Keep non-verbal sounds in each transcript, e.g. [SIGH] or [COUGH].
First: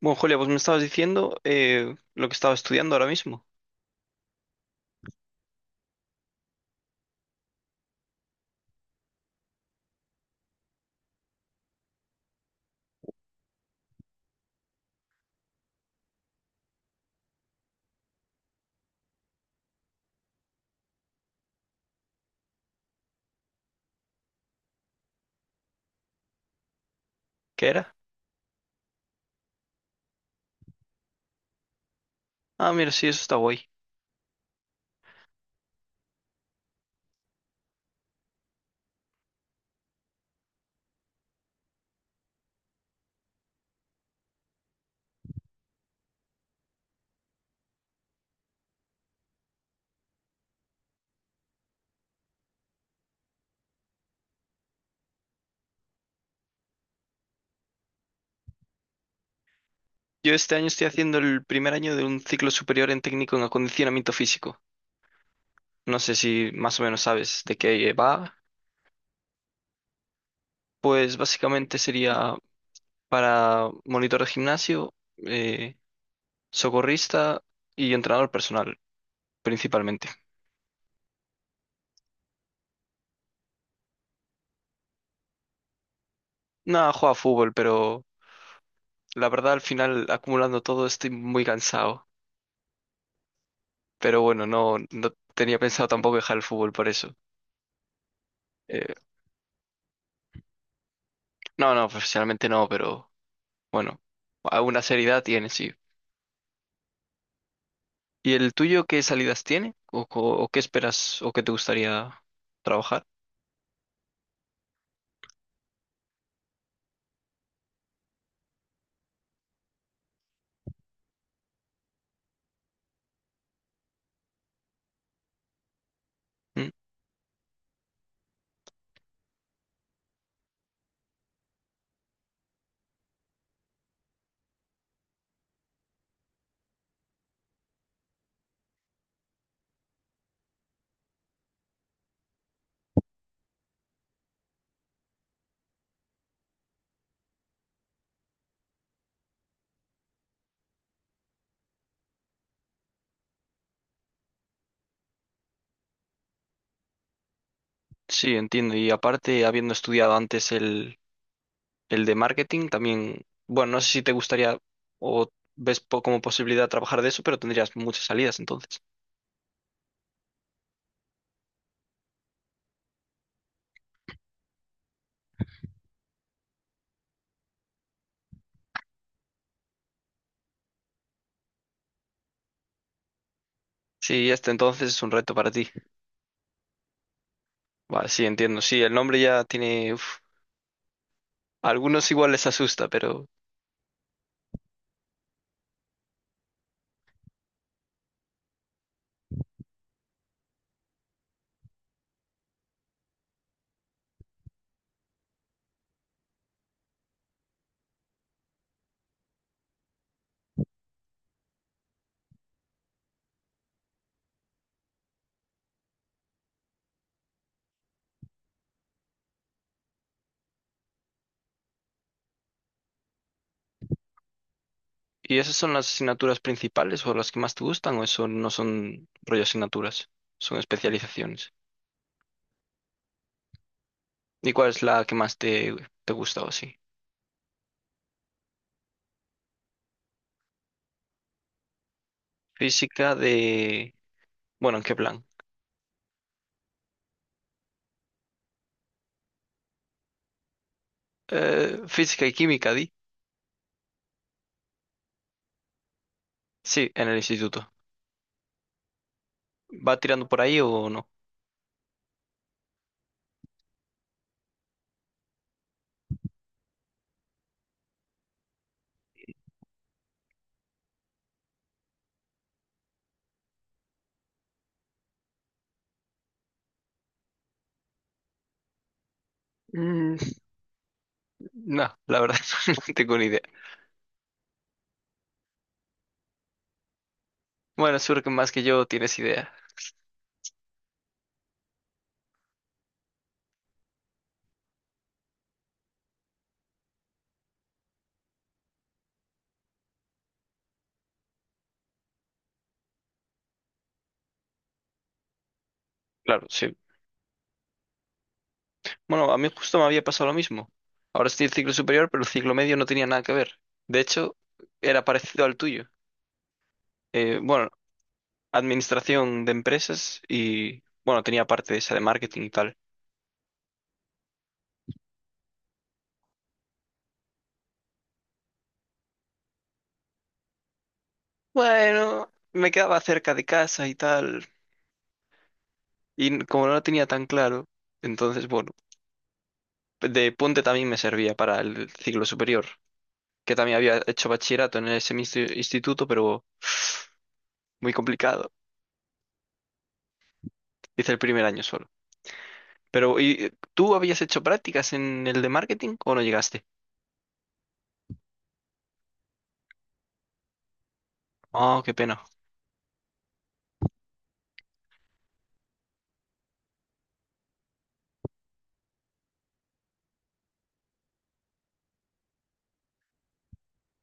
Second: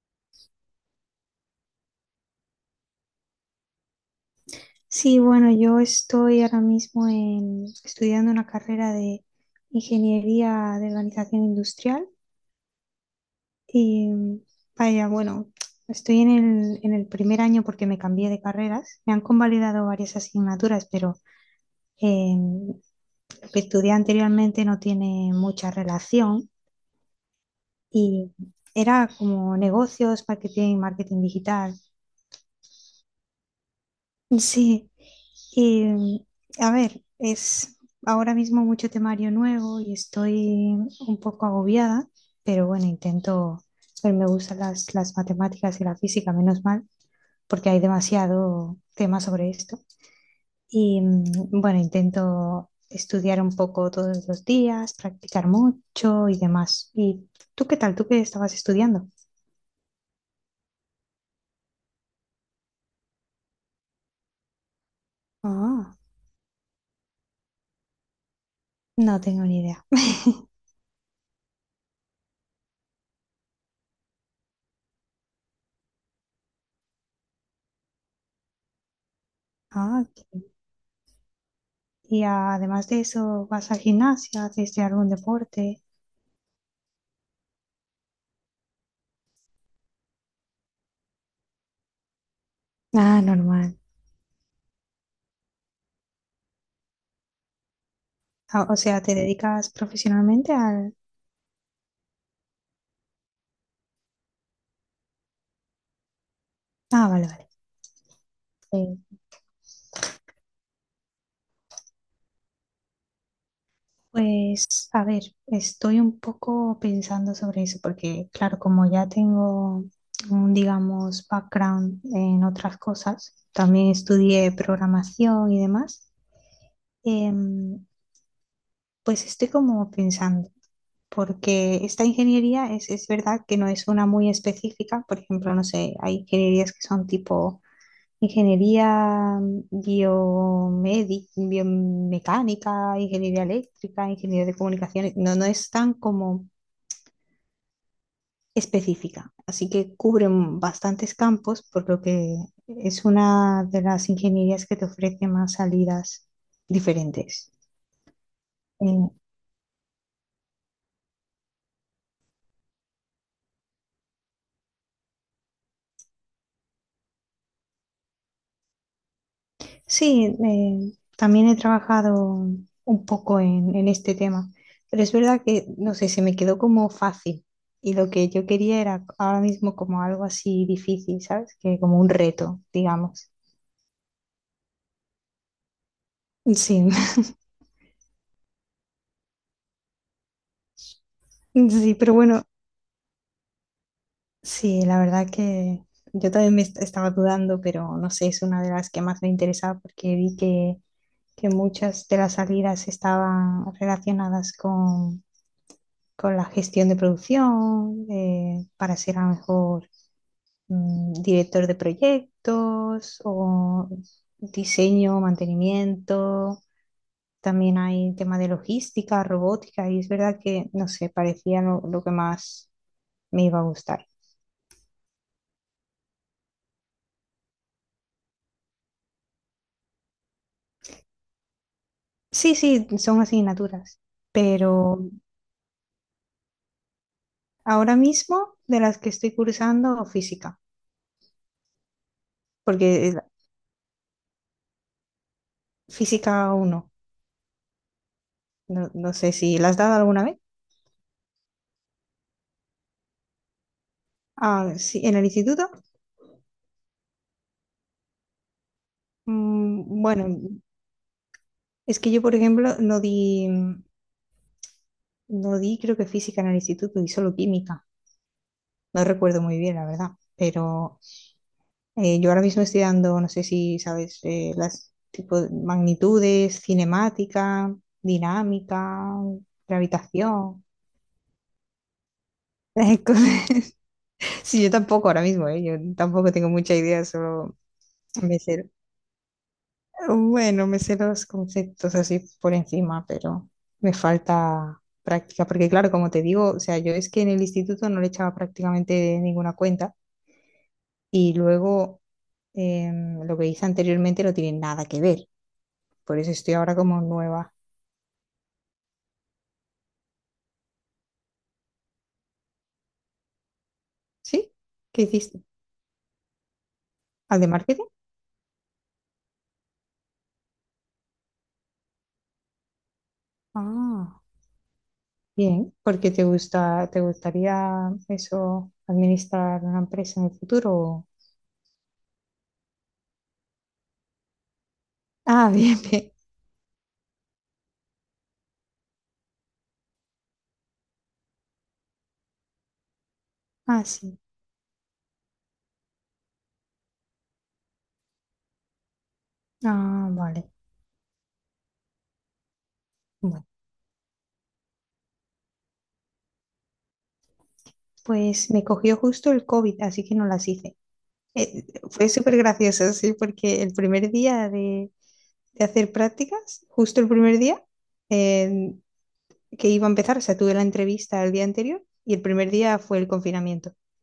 Bueno, Julia, pues me estabas diciendo lo que estaba estudiando ahora mismo. Sí, bueno, yo estoy ahora mismo estudiando una carrera de ingeniería de organización industrial y vaya, bueno, estoy en el primer año porque me cambié de carreras. Me han convalidado varias asignaturas, pero eh, lo que estudié anteriormente no tiene mucha relación ¿Qué era? y era como negocios, marketing, marketing digital. Ah, mira, sí, eso está guay. Sí, y a ver, es ahora mismo mucho temario nuevo y estoy un poco agobiada, pero bueno, intento, pero me gustan las matemáticas y la física, menos mal, porque hay demasiado tema sobre esto. Y bueno, intento estudiar un poco todos los días, practicar mucho y demás. ¿Y tú qué tal? ¿Tú qué estabas estudiando? Yo este año estoy haciendo el primer año de un ciclo superior en técnico en acondicionamiento físico. Ah, No sé si más o menos sabes de qué va. no tengo ni idea. [LAUGHS] Pues básicamente sería para monitor de gimnasio, eh, socorrista y entrenador personal, Ah. principalmente. Y además de eso, ¿vas al gimnasio? ¿Haces de algún deporte? Nada, juega fútbol, pero la verdad al final acumulando todo estoy muy cansado. Ah, normal. Pero bueno, no, no tenía pensado tampoco dejar el fútbol por eso. Ah, o Eh, sea, ¿te dedicas profesionalmente al...? no, no, profesionalmente no, pero bueno, alguna seriedad tiene, sí. Ah, vale, vale. ¿Y el tuyo Sí. qué salidas tiene? ¿O o qué esperas o qué te gustaría trabajar? Pues, a ver, estoy un poco pensando sobre eso porque, claro, como ya tengo un, digamos, background en otras cosas, también estudié programación y demás, ¿Mm? em, pues estoy como pensando. Porque esta ingeniería es verdad que no es una muy específica, por ejemplo, no sé, hay ingenierías que son tipo ingeniería biomédica, biomecánica, ingeniería eléctrica, ingeniería de comunicaciones, no, no es tan como específica, así que cubren bastantes campos, por lo que es una de las ingenierías que te ofrece más salidas diferentes. Sí, entiendo. Y Eh, aparte, habiendo estudiado antes el de marketing también, bueno, no sé si te gustaría o ves como posibilidad trabajar de eso, pero tendrías muchas salidas entonces. Sí, también he trabajado un poco en este tema, pero es verdad que, no sé, se me quedó como fácil y lo que yo quería era ahora mismo como algo así difícil, ¿sabes? Que como un reto, digamos. Sí, este entonces es un reto para ti. Sí, [LAUGHS] Va, sí, entiendo. Sí, el nombre ya tiene, uf, a sí, algunos pero igual bueno, les asusta. Pero... sí, la verdad que yo también me estaba dudando, pero no sé, es una de las que más me interesaba porque vi que muchas de las salidas estaban relacionadas con la gestión de producción, para ser a lo mejor director de proyectos o diseño, mantenimiento. También hay tema de logística, robótica, y es verdad que, no sé, parecía lo que más me iba a gustar. ¿Y esas son las asignaturas principales o las que más te gustan o eso no son rollo asignaturas? Son especializaciones. Sí, sí, son asignaturas, ¿Y cuál es pero la que más te, te gusta o así? ahora mismo de las que estoy cursando, física, porque Física de. Bueno, ¿en qué plan? física uno no sé si la has dado alguna vez. Física y química, di. Ah, sí, en el instituto. Sí, en el instituto. ¿Va Bueno, tirando por ahí o no? es que yo, por ejemplo, no di, creo que física en el instituto, di solo química. No recuerdo muy bien, la verdad. Pero yo ahora mismo estoy dando, no sé si sabes, las tipo de magnitudes, cinemática, dinámica, Mm. [LAUGHS] gravitación. No, la verdad, [LAUGHS] [LAUGHS] no Esas tengo ni idea. cosas. Sí, yo tampoco ahora mismo, yo tampoco tengo mucha idea, solo Bueno, seguro que me más que sé yo tienes idea. Bueno, me sé los conceptos así por encima, pero me falta práctica, porque claro, como te digo, o sea, yo es que en el instituto no le echaba prácticamente ninguna cuenta y luego lo que hice anteriormente no tiene nada que ver, por eso Claro, estoy ahora sí. como nueva. Bueno, a mí justo me había pasado lo mismo. Ahora estoy en ciclo superior, pero el ciclo medio no tenía nada que ver. De hecho, ¿Sí? ¿Qué era hiciste? parecido al tuyo. ¿Al Eh, de bueno, marketing? administración de empresas y, bueno, tenía parte de esa de marketing y tal. Ah, bien, porque te gusta, te gustaría eso, administrar una empresa en el futuro. Bueno, me quedaba cerca de casa y tal. Ah, [LAUGHS] bien, bien. Y como no lo tenía tan claro, entonces, bueno, de puente también me servía para el ciclo superior. Que también Ah, había sí. hecho bachillerato en ese mismo instituto, pero muy complicado. Ah, vale. Hice el primer año solo. Pero, Bueno. ¿y tú habías hecho prácticas en el de marketing o no llegaste? Pues me cogió justo el COVID, así que no las hice. Eh, Oh, qué fue pena. súper gracioso, sí, porque el primer día de hacer prácticas, justo el primer día eh, que iba a empezar, o sea, tuve la entrevista el día anterior y el primer día fue el confinamiento. [LAUGHS]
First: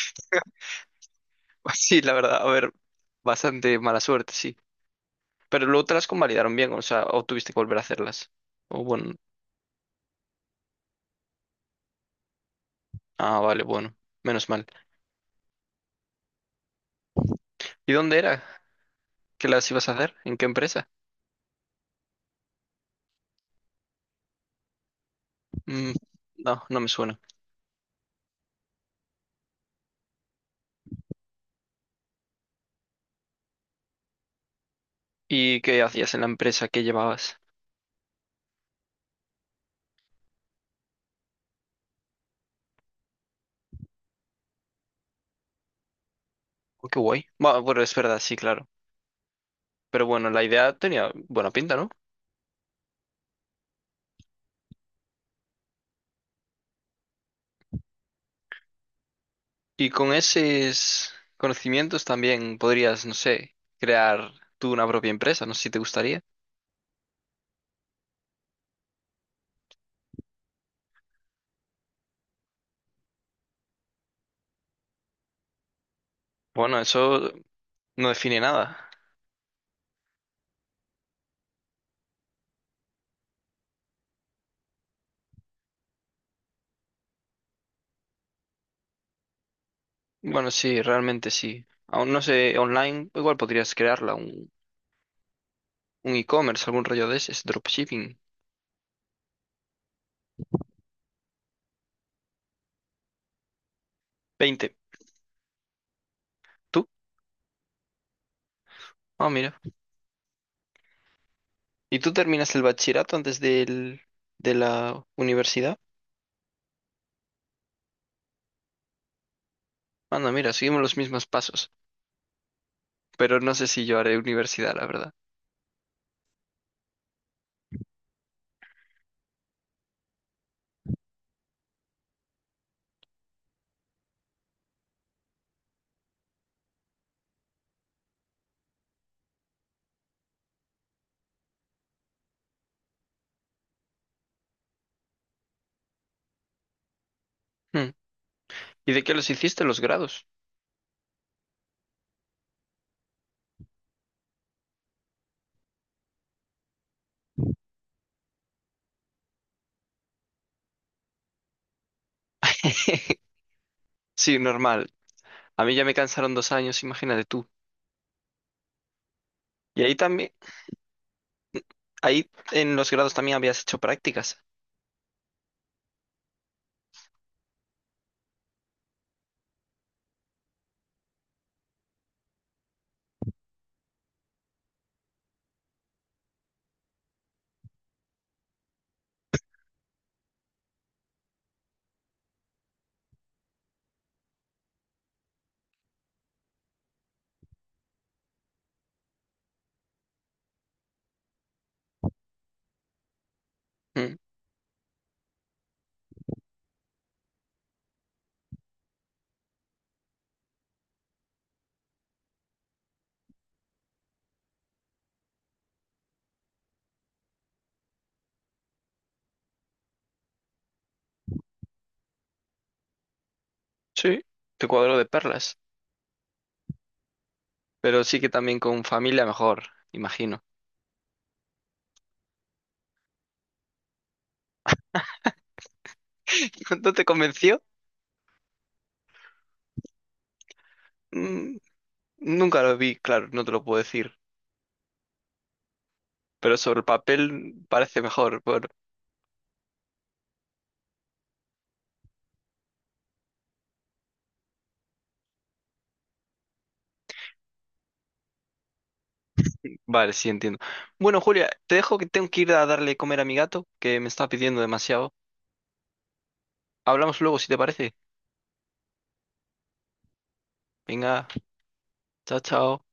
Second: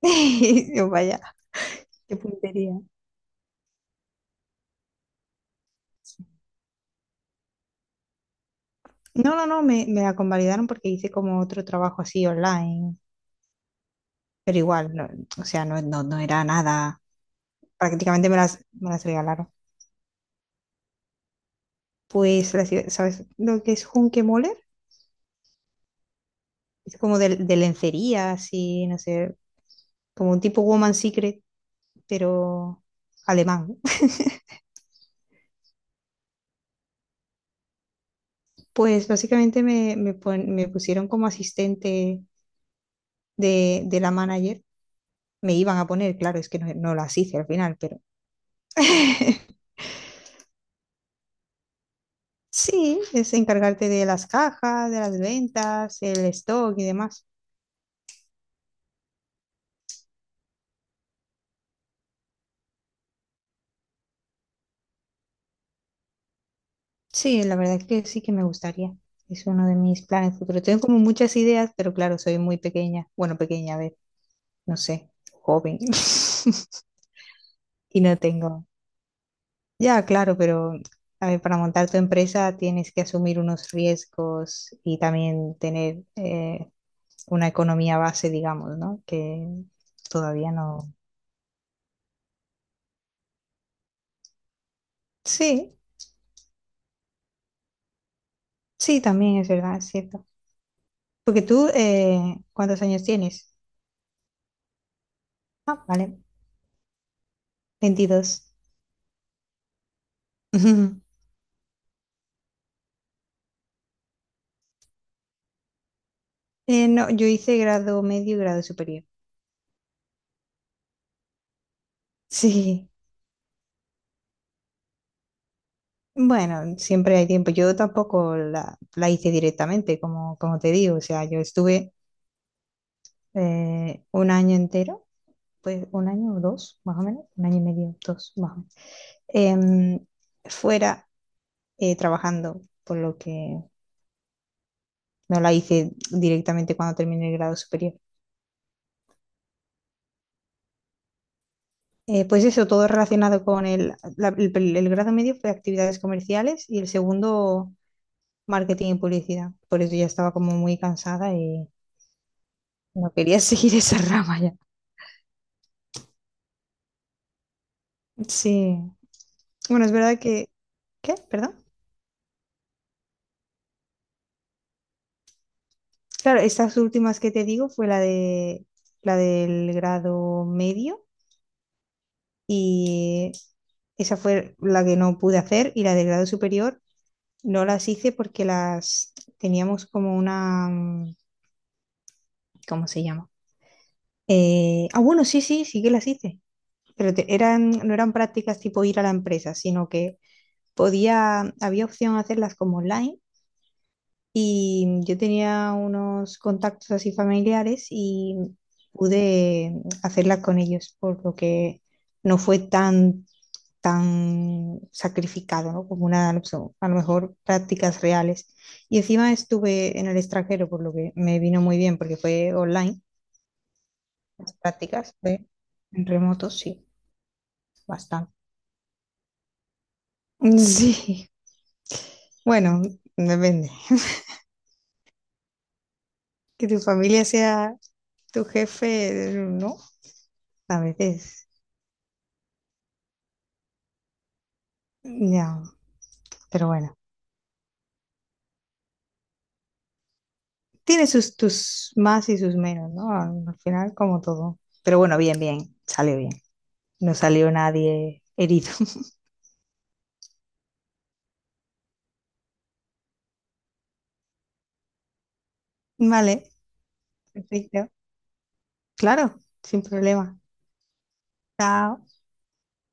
Y yo, vaya, [LAUGHS] Sí, la qué verdad, a ver, puntería. bastante mala suerte, sí. Pero luego te las convalidaron bien, o sea, o tuviste que volver a hacerlas. O bueno, No, no, no, me la convalidaron porque hice como otro trabajo así online, ah, vale, bueno, menos pero mal. igual, o sea, no, no, no era nada, ¿Y dónde prácticamente me era las, me las que regalaron. las ibas a hacer? ¿En qué empresa? Pues, ¿sabes lo que es Hunkemöller? Mm, no, no me Es como suena. de lencería, así, no sé, como un tipo Woman Secret, pero alemán. [LAUGHS] ¿Y qué hacías en la empresa que llevabas? Pues básicamente me pusieron como asistente de la manager. Me iban a poner, claro, es que no, Oh, no qué las guay. hice al Bueno, final, bueno, es pero verdad, sí, claro. [LAUGHS] Pero bueno, la idea tenía buena pinta, ¿no? sí, es encargarte de las cajas, de las ventas, el stock y demás. Y con esos conocimientos también podrías, no sé, crear tú una propia empresa, no sé si te gustaría. Sí, la verdad es que sí que me gustaría. Es uno de mis planes futuros. Tengo como muchas ideas, pero claro, soy muy pequeña. Bueno, pequeña, a ver, no sé, joven. Bueno, [LAUGHS] eso Y no no define tengo. nada. Ya, claro, pero a ver, para montar tu empresa tienes que asumir unos riesgos y también tener una economía base, digamos, ¿no? Que Bueno, todavía sí, no. realmente sí. Aún no sé, online igual podrías crearla, Sí, un e-commerce, algún rollo de ese, es dropshipping. sí, también es verdad, es cierto. Porque tú, ¿cuántos años tienes? 20. Ah, vale, ¿Tú? 22. Ah, mira. [LAUGHS] ¿Y tú terminas el bachillerato antes del, de la universidad? No, yo hice grado medio y grado superior. [LAUGHS] Anda, mira, seguimos los mismos pasos. Sí, Pero no sé si yo haré universidad, la verdad. bueno, siempre hay tiempo. Yo tampoco la hice directamente, como te digo. O sea, yo estuve un año entero, pues un año o dos, más o menos, un año y medio, dos, más o menos, em, fuera trabajando, por lo que no la hice directamente cuando terminé el grado Hmm. superior. ¿Y de qué los hiciste los grados? Pues eso, todo relacionado con el grado medio fue actividades comerciales y el segundo marketing y publicidad. Por eso ya estaba como muy cansada y no [LAUGHS] quería [LAUGHS] seguir esa Sí, rama ya. normal. A mí ya me cansaron 2 años, imagínate tú. Sí. Y Bueno, es ahí verdad también, que... ¿Qué? ¿Perdón? ahí en los grados también habías hecho prácticas. Claro, estas últimas que te digo fue la del grado medio y esa fue la que no pude hacer y la del grado superior no las hice porque las teníamos como una, ¿cómo se llama? Ah, bueno, sí, sí, sí que las hice, pero eran, no eran prácticas tipo ir a la empresa, sino que podía, había opción a hacerlas como online. Mm. Y yo tenía unos contactos así familiares y pude hacerla con ellos, por lo que no fue tan sacrificado, ¿no? Como una, opción, a lo mejor prácticas reales. Y encima estuve en el extranjero, por lo que me vino muy bien, porque fue online, Sí, las te cuadro de prácticas, fue perlas. en remoto, sí, Pero sí que bastante. también con familia mejor, imagino. [LAUGHS] Sí, bueno, depende. [LAUGHS] Que tu [LAUGHS] ¿No te familia convenció? sea tu jefe, no, a veces. Mm. Nunca lo vi, claro, no te lo puedo decir. Ya, Pero pero sobre el bueno, papel parece mejor. Tiene sus tus más y sus menos, ¿no? Al final, como todo. Pero bueno, bien, bien, salió bien. No salió nadie herido. [LAUGHS] Vale, sí, entiendo. Bueno, Julia, te dejo que tengo que ir a darle comer a mi gato, que me está pidiendo demasiado. Vale, Hablamos luego, si te perfecto. parece. Claro, sin problema. Venga, Chao. chao, chao.